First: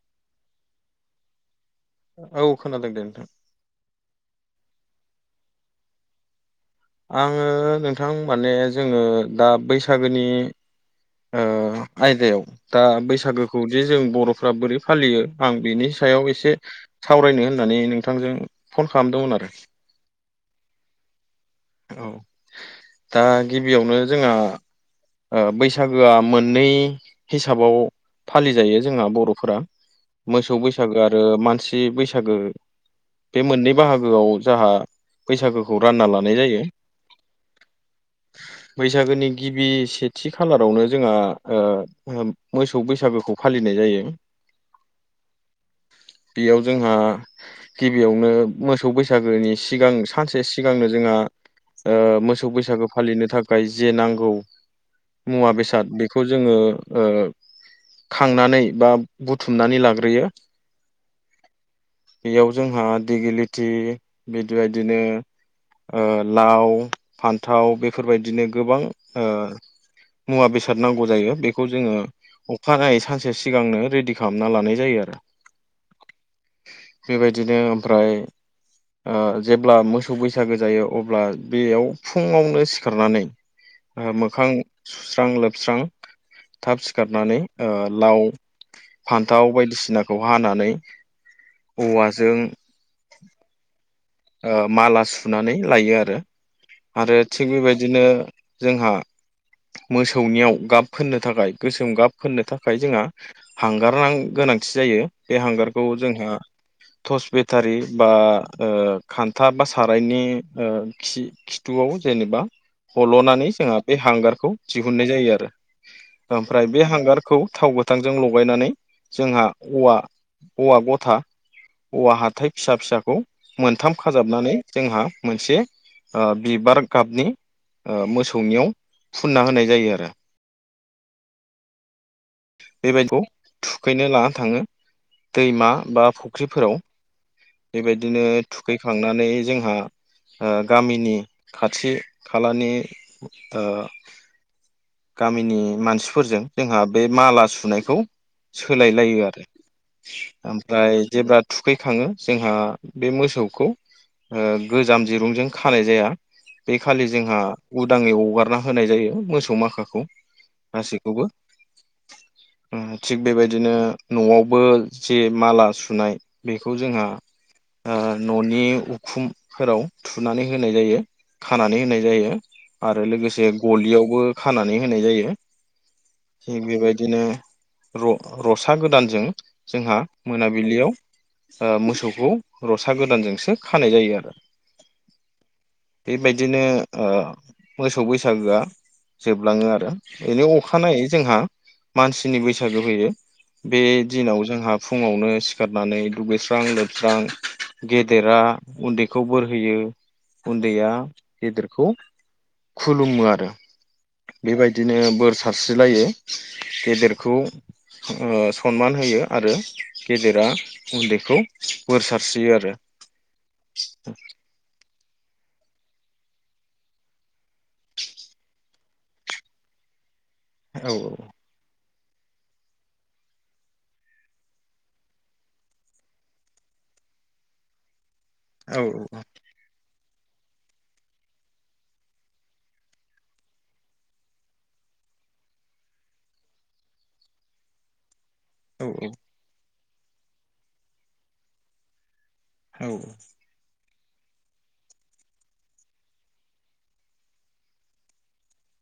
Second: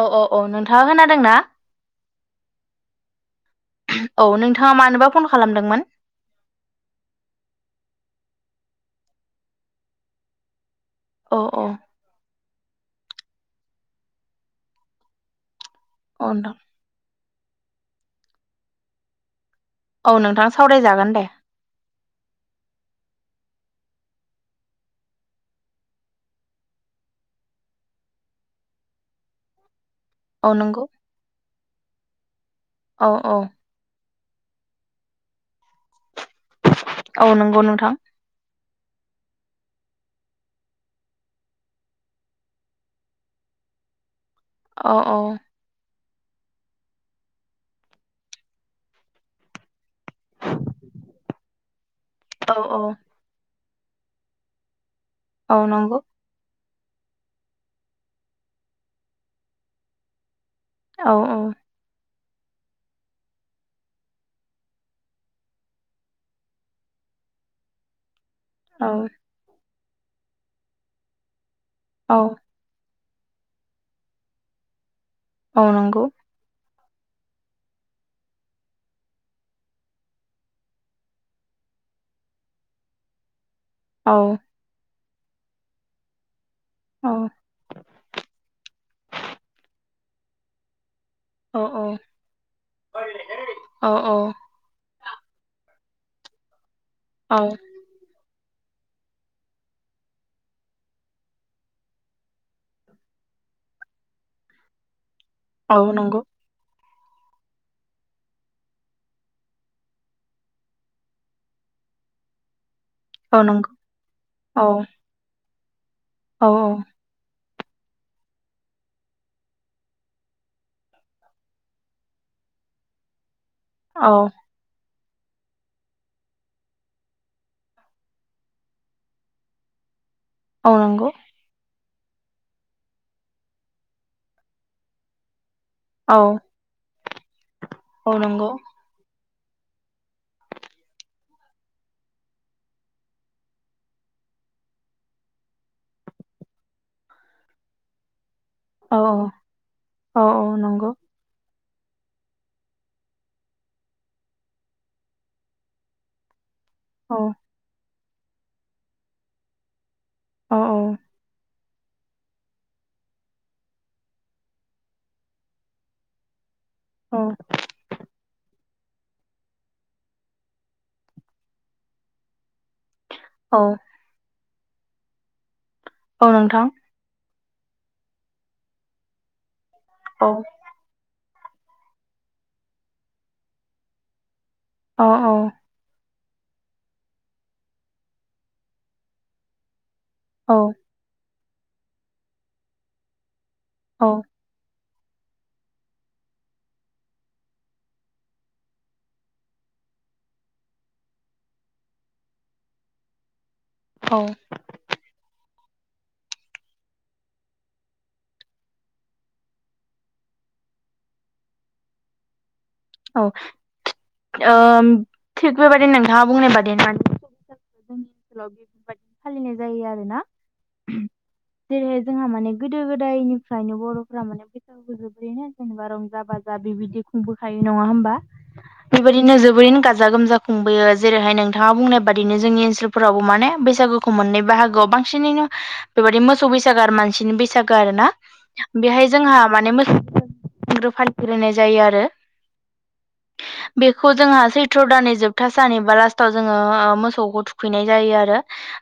औ औ औ नोंथाङा खोनादोंना। औ खोनादों दे बुं। औ नोंथाङा मानोबा फन खालामदोंमोन? आङो नोंथां माने जोङो दा बैसागोनि औ ओ औ आयदायाव दा बैसागोखौ जे जों बर'फ्रा बोरै फालियो आं बेनि सायाव औ नोंथां एसे सावरायनो होननानै नोंथांजों फन खालामदोंमोन आरो। औ नोंथां सावराय जागोन दे। औ दा गिबियावनो जोंहा ओ बैसागोआ मोननै हिसाबाव फालि जायो जोंहा बर'फोरा। औ मोसौ नंगौ बैसागो आरो मानसि बैसागो औ औ बे मोननै बाहागोआव। जोंहा बैसागोखौ रानना लानाय जायो औ नंगौ नोंथां बैसागोनि गिबि सेथि खालारावनो जोंहा ओ मोसौ बैसागुखौ फालिनाय जायो। औ औ। बेयाव जोंहा गिबियावनो मोसौ बैसागोनि सिगां सानसे सिगां जोंहा ओ मोसौ औ औ बैसागो फालिनो थाखाय जे नांगौ मुवा औ बेसाद नंगौ बेखौ जोङो। ओ खांनानै बा बुथुमनानै लाग्रोयो। औ औ। बेयाव जोंहा टिगिलिटि बिदिबायदिनो ओ लाव फान्थाव बेफोर बायदिनो गोबां औ ओ मुवा बेसाद नांगौ जायो बेखौ जोङो औ अखानायै सानसे से सिगांनो रेडि खालामना लानाय जायो आरो। औ नंगौ। बेबायदिनो ओमफ्राय ओ जेब्ला मोसौ बैसागो जायो अब्ला बेयाव फुङावनो सिखारनानै औ मोखां सुस्रां लोबस्रां। थाब औ सिखारनानै ओ लाव फान्थाव बायदिसिनाखौ हानानै औ औवाजों औ ओ माला सु सुनानै लायो आरो आरो औ थिग बेबायदिनो जोंहा मोसौनियाव गाब फोननो थाखाय गोसोम गाब फोननो थाखाय जोंहा हांगार गोनां। गोनांथि जायो बे औ हांगारखौ नंगौ जोंहा टर्स बेटारि बा ओ खान्था बा सारायनि ओ खि-खिथुआव जेनेबा औ हल'नानै नंगौ जोंहा बे हांगारखौ औ दिहुननाय जायो आरो औ ओमफ्राय बे हांगारखौ थाव गोथांजों लगायनानै जोंहा औवा औवा गथा औवा हाथाय फिसा फिसाखौ मोनथाम औ खाजाबनानै जोंहा मोनसे ओ बिबार गाबनि ओ मोसौनियाव फुनना होनाय जायो आरो। औ नंगौ। बेबायखौ थुखैनो लाना थाङो। दैमा बा औ फुख्रिफोराव औ बेबायदिनो नंगौ थुखैखांनानै जोंहा ओ गामिनि खाथि खालानि ओ गामिनि मानसिफोरजों जोंहा बे माला सुनायखौ औ सोलायलायो आरो औ औ नंगौ ओमफ्राय जेब्ला थुखैखाङो जोंहा बे मोसौखौ ओ गोजाम दिरुंजों खानाय जाया। बे खालि औ जोंहा उदाङै हगारना होनाय जायो मोसौ माखाखौ औ गासैखौबो। उम थिग बेबायदिनो न'आवबो जे माला सुनाय बेखौ जोंहा औ ओ न'नि उखुमफोराव थुनानै होनाय जायो खानानै होनाय जायो। आरो लोगोसे औ गलियावबो खानानै होनाय जायो औ थिक नोंथां बेबायदिनो र-रसा गोदानजों जोंहा औ मोनाबिलियाव ओ मोसौखौ रसा गोदानजोंसो खानाय जायो आरो। अ औ। बेबायदिनो ओ मोसौ बैसागोआ जोबलाङो आरो। बेजों औ अखानायै जोंहा मानसिनि बैसागु होयो बे औ दिनाव जोंहा फुङावनो सिखारनानै दुगैस्रां लोबस्रां गेदेरा उन्दैखौ बोर होयो उन्दैया गेदेरखौ खुलुमो आरो औ बेबायदिनो बोर सारस्रिलायो गेदेरखौ ओ सनमान होयो आरो गेदेरा उन्दैखौ बोर सारस्रियो आरो। औ ओम थिग बेबादिनो नोंथाङा बुंनाय बादि मोन। जोंनि ओनसोलाव बेफोरबायदि फालिनाय जायो आरो ना। औ औ जेरैहाय जोंहा माने गोदो गोदायनिफ्रायनो बर'फ्रा माने बैसागु जोबोरैनो जेनेबा रंजा बाजा बिदि खुंबोखायो नङा होमबा औ बेबायदिनो जोबोरैनो गा जा गोमजा खुंबोयो जेरैहाय नोंथाङा बुंनाय बादिनो जोंनि ओनसोलफोरावबो माने बैसागुखौ मोननै बाहागोआव बांसिनैनो बेबायदि मोसौ बैसागो आरो मानसिनि बैसागो आरो ना। औ बेहाय जोंहा माने मोस फाफेर होनाय जायो आरो। औ बेखौ जोंहा सैथ्र' दाननि जोबथा सान एबा लास्टाव जोङो ओ मोसौखौ थुखैनाय जायो आरो।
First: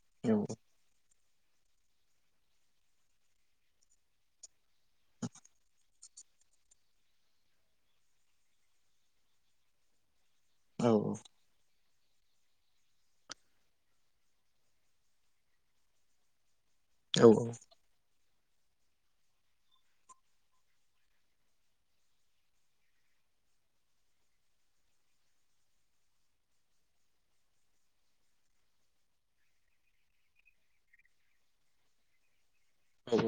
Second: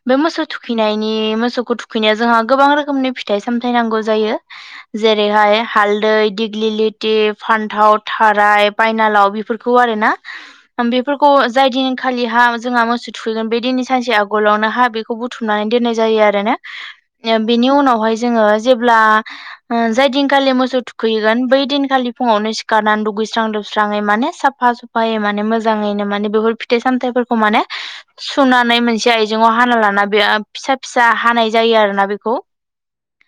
बे मोसौ थुखैनाय ए मोसौखौ थुखैनाया जोंहा गोबां रोखोमनि फिथाइ सामथाय नांगौ जायो जेरैहाय हाल दै दिग्लिलिथि फान्थाव था खाराय बायनालाव बेफोरखौ आरोना औ बेफोरखौ जाय दिन खालि हा जोंहा मोसौ थुखैगोन बे दिननि सानसे आगलावनो हा बेखौ बुथुमनानै दोननाय जायो आरो ना। औ ए बिनि उनावहाय जोङो जेब्ला ओ जाय दिनखालि मोसौ थुखैैगोन बै दिनखालि फुङावनो सिखारनानै द गुइस्रां लोबस्राङै माने साफा सुफायै माने मोजाङैनो माने बेफोर फिथाइ सामथाइफोरखौ माने सुनानै मोनसे आयजेङाव हाना लाना बे फिसा फिसा हानाय जायो आरोना बेखौ। उम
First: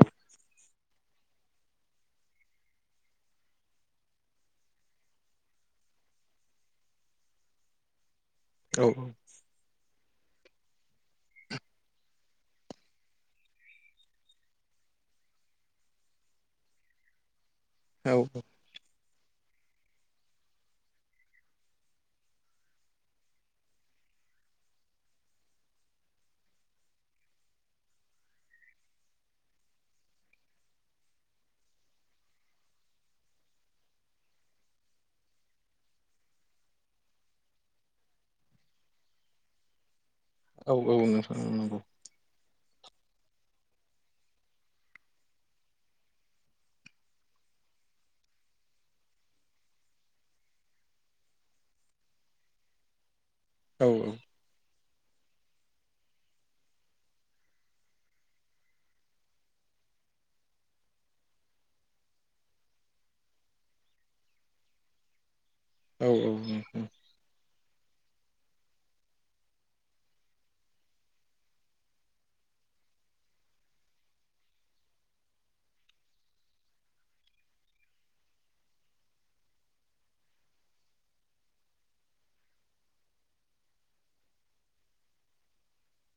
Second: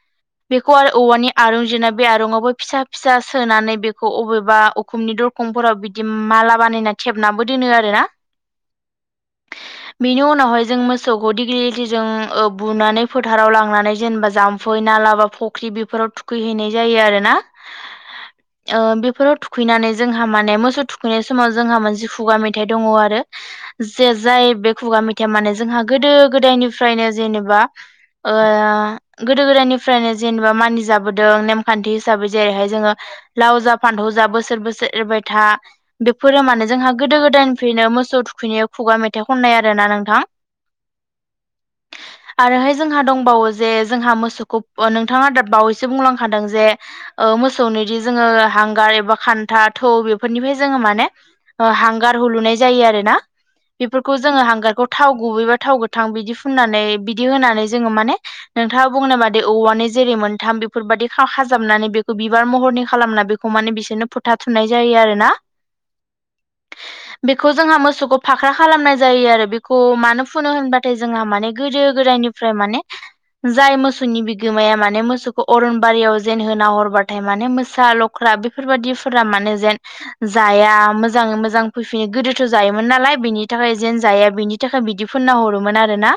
बेखौ आरो औवानि आरुं जिरना बे आरुंआवबो फिसा फिसा सोनानै बेखौ अबेबा उ खुमनि दरखंफोराव बिदि माला बानायना थेबनाबो दोनो आरो ना। औ बिनि उनावहाय जों मोसौखौ डिग्लि लितिजों ओ बुनानै फोथाराव लांनानै जेनेबा जाम्फै नाला बा फख्रि बेफोराव थुखैहैनाय जायो आरोना औ ओ बेफोराव थु खैनानै जोंहा माने मोसौ थुखैनाय समाव जोंहा मोनसे खुगा मेथाइ दङ आरो जे जाय बे खुगा मेथाइया माने जोंहा गोदो गोदायनिफ्रायनो जेनेबा ओ गोदो गोदायनिफ्रायनो जेनेबा मानिजाबोदों नेमखान्थि हिसाबै जेरैहाय जोंङो लाव जा फान्थाव जा बो सोर बोसोर एरबाय था बेफोर माने जोंहा गोदो गोदायनिफ्रायनो मोसौ थुखैनायाव खुगा मेथाइ खन नाय आरो ना नोंथां? औ औ नोंथां औ नंगौ। आरोहाय जोंहा दंबावो जे जोंहा मोसौखौ नोंथांङा दा बावैसो बुंलांखादों जे मोसौनि बिदि जोंङो हांगार एबा खान्था थौ बेफोरनिफ्राय जोंङो माने हांगार हुलुनाय जायो आरो ना। औ बेफोरखौ जोंङो हांगारखौ थाव गुबैबा थाव गोथां बिदि फुननानै बिदि होनानै जोंङो माने नोंथांङा बुंनाय बादि औवानि जेरै मोनथाम बेफोरबायदि खाजाबनानै बेखौ बिबार महरनि खालामना बेखौ माने बिसोरनो फुथा थुमनाय जायो आरोना। औ बेखौ जोंहा मोसौखौ फाख्रा खालामनाय जायो आरो बेखौ मानो फुनो होनबाथाय जोंहा माने गोदो गोदायनिफ्राय माने जाय मोसौनि बिगोमाया माने मोसौखौ अरनबारियाव जेन होना हरबाथाय माने मोसा लख्रा आ बेफोरबायदि फोरा मानो जेन जाया मोजांङै मोजां फैफिनो गोदोथ' जायोमोन नालाय बेनि थाखाय जेन जाया बिनि थाखाय बिदि फुनना हरोमोन आरोना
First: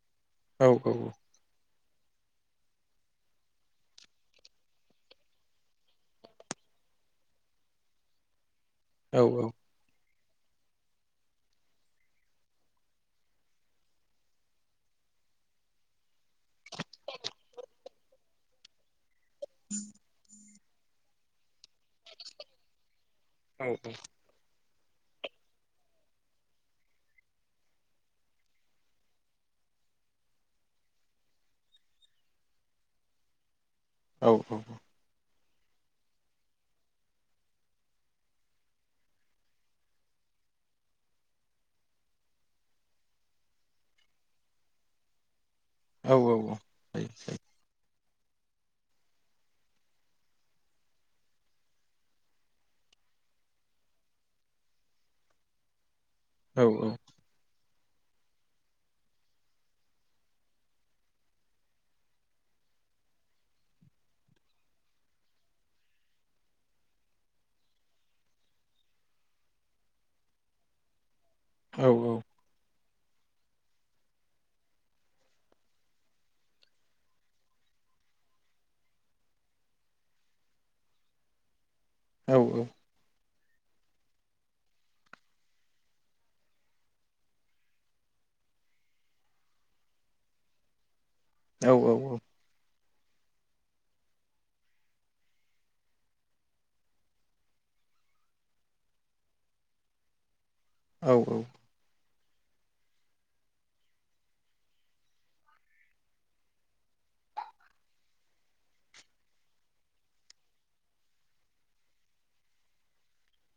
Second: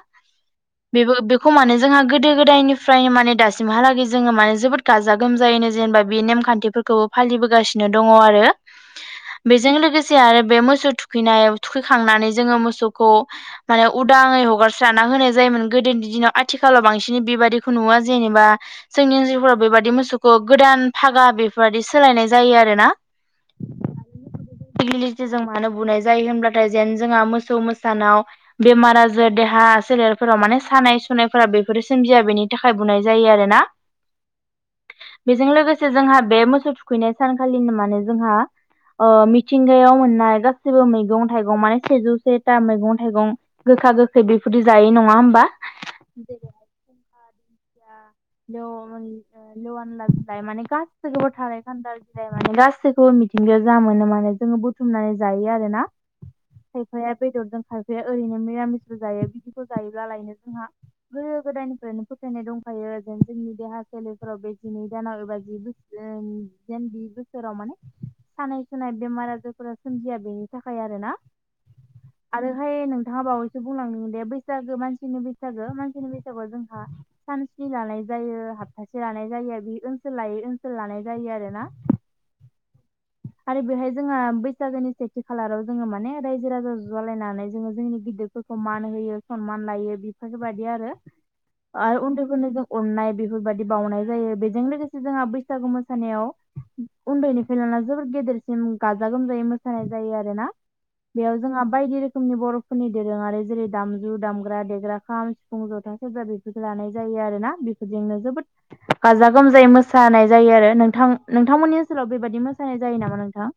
औ बेबो बेखौ मानो जोंहा गोदो गोदायनिफ्रायनो माने दासिमहालागै जोंङो माने जोबोद गाजा गोमजायैनो जेनेबा बे नेमखान्थिफोरखौ फालिबोगासिनो दंङ आरो औ औ औ बेजों लोगो से आरो बे मोसौ थुखैनायाव थुखैखांनानै जोंङो मोसौखौ माने उदांङै हगारस्राना होनाय जायोमोन गोदोनि दिनाव आथिखालाव बांसिन बेबादिखौ नुवा जेनेबा जोंनि ओनजोलफोराव बेबादि मोसौखौ गोदान फागा बेफोरबायदि सोलायनाय जायो आरो ना । औ डिग्लि लितिजों मानो बुनाय जायो होब्लाथाय जेन जोंहा मोसौ मोसानाव बेमार आजोर देहा सोलेरफोराव माने सानाय सुनायफोरा बेफोरो सोमजिया बेनि थाखाय बुंनाय जायो आरोना । औ औ बेजों लोगोसे जोंहा बे मोसौ थुखैनाय सानखालिनो माने जोंहा ओ मिथिंगायाव मोननाय गासिबो मैगं थाइगं माने सेजौ सेथा मैगं थाइगं गो गोखा गोखै बेफोरदि जायो नंङा होमबा औ औ जायो जायो लआनिफाय ल आनला बिलाय माने गासैखौबो थानाय खान्दाल बिलाय माने गासैखौबो मिथिंगायाव जा मोनो माने जोंङो बुथुमनानै जायो आरोना खायफाया बेदरजों खाय जे ओरैनो निरामिसफोर जायो बिदिखौ जायोब्लालायनो जोंहा गोदो गोदायनिफ्रायनो फोथायनाय दंखायो जोंनि देहा सोलेरफोराव बे जिनै दानाव एबा जि बोसोर जेन बि बोसोराव माने सानाय सुनाय बेमार आजारफोरा सोमजिया बेनि थाखाय आरो ना आरोहाय नों थांङा बावैसो बुंलांदों दे बैसागो मानसिनि बैसागो मानसिनि बैसागोआव जोंहा सान स्नि लानाय जायो हाबथासे लानाय जायो बे ओनसोल लायै ओनसोल लानाय जायो आरो ना । औ औ आरो बेहाय जोंहा बैसागोनि सेथि खालाराव जोंङो माने रायजो राजा ज' जालायनानै जोङो जोंनि गिदिरफोर सन्मान होयो सन्मान लायो बेफोरबायदि आरो आरो उन्दैफोरनो जों अननाय बेफोरबायदि बावनाय जायो बेजों लोगोसे जोंहा बैसागु मोसानायाव उन्दैनिफाय लाना जोबोर गेदेरसिम गाजा गोमजायै मोसानाय जायो आरो ना औ । औ बेयाव जोंहा बायदि रोखोमनि बर' फोरनि दोरोङारि जेरै दामजु दामग्रा देग्रा खाम सिफुं जथा सेरजा बेफोरखौ लानाय जायो आरो ना । बेफोरजोंनो जोबोद गाजा गोमजायै मोसानाय जायो आरो नोंथां नोंथांमोननि ओनसोलाव बेबायदि मोसानाय जायो नामा नोंथां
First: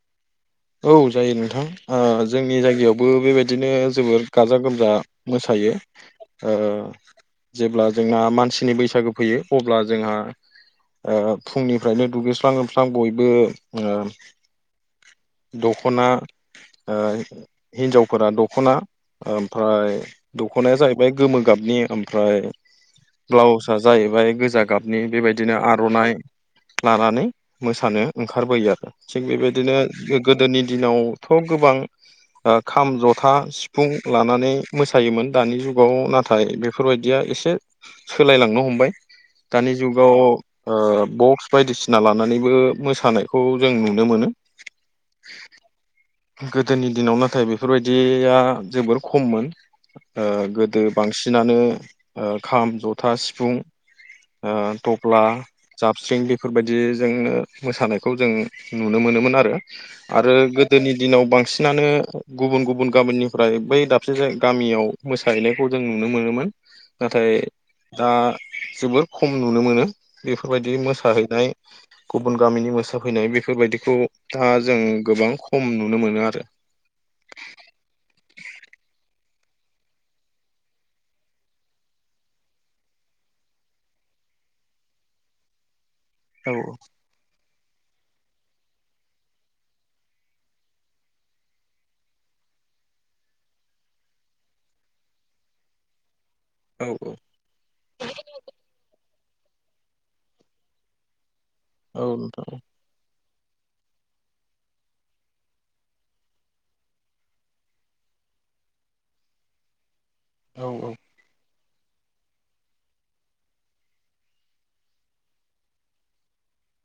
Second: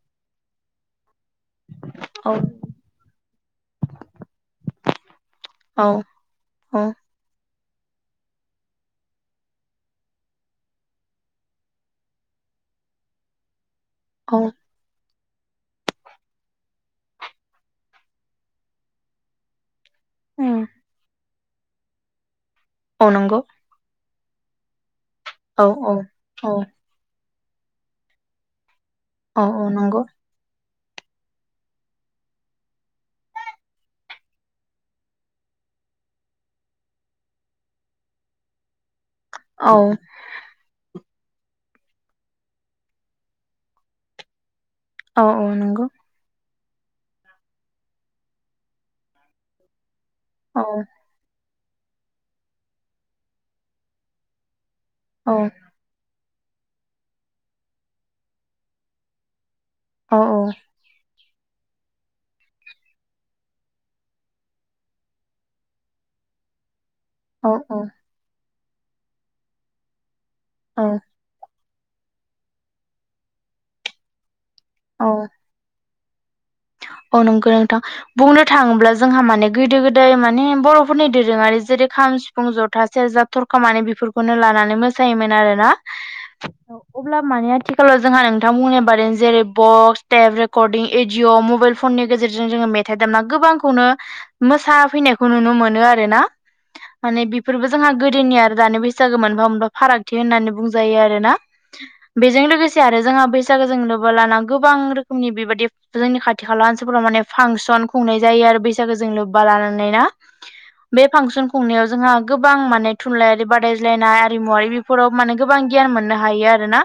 औ जायो नोंथां औ जोंनि जायगायावबो बेबायदि बिदिनो जोबोर गाजा गोमजा मोसायो औ औ जेब्ला जोंहा मानसिनि बैसागो फैयो अब्ला जोंहा फुंनिफ्रायनो दुगैस्लां लोबस्लां बयबो औ दख'ना हिन्जावफोरा दख'ना ओमफ्राय उम दखनाया जाहैबाय गोमो गाबनि ओमफ्राय औ नंगौ ब्लाउसआ जाहैबाय गोजा गाब नि बेबायदिनो औ औ आर'नाइ औ लानानै मोसानो ओंखारबोयो आरो थिग औ औ बेबायदिनो नंगौ गोदोनि दिनावथ' गोबां खाम जथा सिफुं लानानै मोसायोमोन दानि जुगाव नाथाय बेफोरबायदिया एसे सोलायलांनो हमबाय दानि औ जुगाव बक्स बायदिसिना लानानैबो मोसानायखौ जों नुनो मोनो औ औ नंगौ गोदोनि दिनाव नाथाय बेफोरबायदिया जोबोर खममोन औ गोदो बांसिनानो खाम जथा सिफुं थफ्ला औ जाबस्रिं बे बेफोरबायदिजोंनो मोसानायखौ जों नुनो मोनोमोन आरो औ आरो गोदोनि दिनाव बांसिन सिनानो गुबुन गुबुन गामिनिफ्राय बै दाबसे जाय गामियाव मोसाहैनायखौ जों नुनो मोनोमोन नाथाय औ दा जोबोर खम नुनो मोनो बेफोरबायदि मोसाहैनाय गुबुन गामिनि मोसाफैनाय बेफोरबायदिखौ दा जों औ गोबां खम नुयो नुनो मोनो आरो औ नंगौ नोंथां बुंनो थाङोब्ला जोंहा माने गोदो गोदाय माने बर'फोरनि दोरोङारि जेरै खाम सिफुं जथा सेरजा थरखा माने बेफोरखौनो लानानै [inaudible] आथिखालाव जोंहा नोंथां बुंनाय बादि जेरै बक्स टेप रेकर्डिं जिवाव मबाइल फननि गेजेरजों जोङो मेथाइ दामना गोबांखौनो मोसाफैनायखौ नुनो मोनो आरोना। औ माने बेफोरबो जोंहा गोदोनि आरो दानि बेसे मोनफा मोनफा फारागथि होननानै बुंजायो आरोना औ नोंथां बेजों लोगोसे आरो जोंहा फैसाखौ जों लोबबा लाना गोबां रोखोमनि बेबायदि जोंनि खाथि खाला ओनसोलफोराव माने फांसन खुंनाय जायो आरो बैसागो जों लोब्बा लानानै ना औ नोंथां बे फांसन खुंनायाव जोंहा गोबां माने थुनलाइयारि बादायज्लायनाय आरिमुवारि बेफोराव माने गोबां गियान मोननो हायो आरोना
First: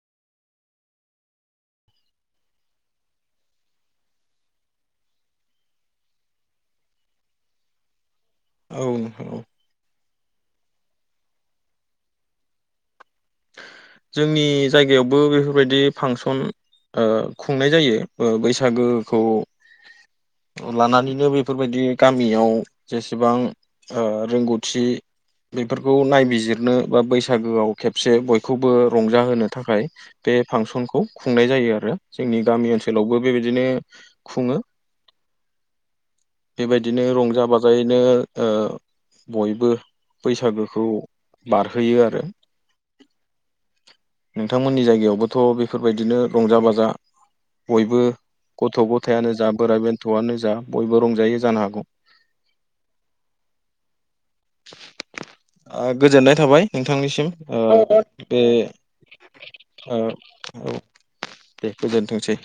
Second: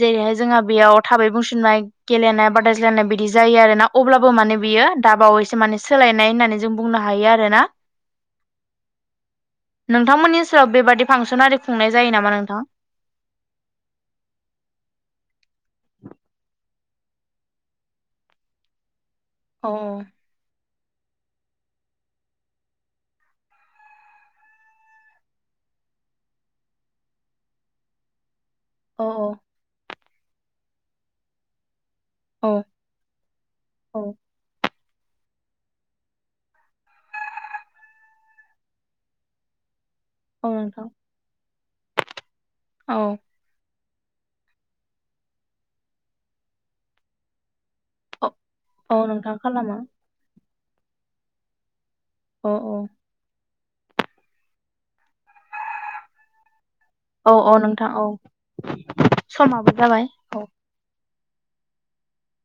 जेरैहाय जोंहा बेयाव थाबै बुंसिननाय गेलेनाय बादायलायनाय बिदि जायो आरोना अब्लाबो माने बियो दाबावैसो माने सोलायनाय होननानै जों बुंनो हायो आरोना। औ नोंथां औ नोंथांमोननि सेराव बेबादि फांसन आरि खुंनाय जायो नामा नोंथां जोंनि जायगायावबो बेफोरबायदि फांसन खुंनाय जायो बैसागो अ लानानैनो बेफोरबायदि गामियाव जेसेबां रोंगौथि बेफोरखौ नायबिजिरनो बा बैसागोआव खेब खेबसे बयखौबो औ रंजाहोनो थाखाय बे फांसनखौ खुंनाय जायो आरो जोंनि औ गामि ओनसोलावबो बेबायदिनो औ खुङो बेबायदिनो रंजा बाजायैनो बयबो औ बैसागोखौ नोंथां बारहोयो आरो। औ नोंथांमोननि जायगायावबोथ' बेफोरबायदिनो रंजा बाजा बयबो गथ' औ गथायानो नोंथां जा खालामो बोराइ बेन्थ'आनो जा बयबो रंजायो जानो हागौ औ औ ओ गोजोननाय थाबाय नोंथांनिसिम औ औ नोंथां औ समाबो जाबाय औ [inaudible] दे गोजोनथोंसै।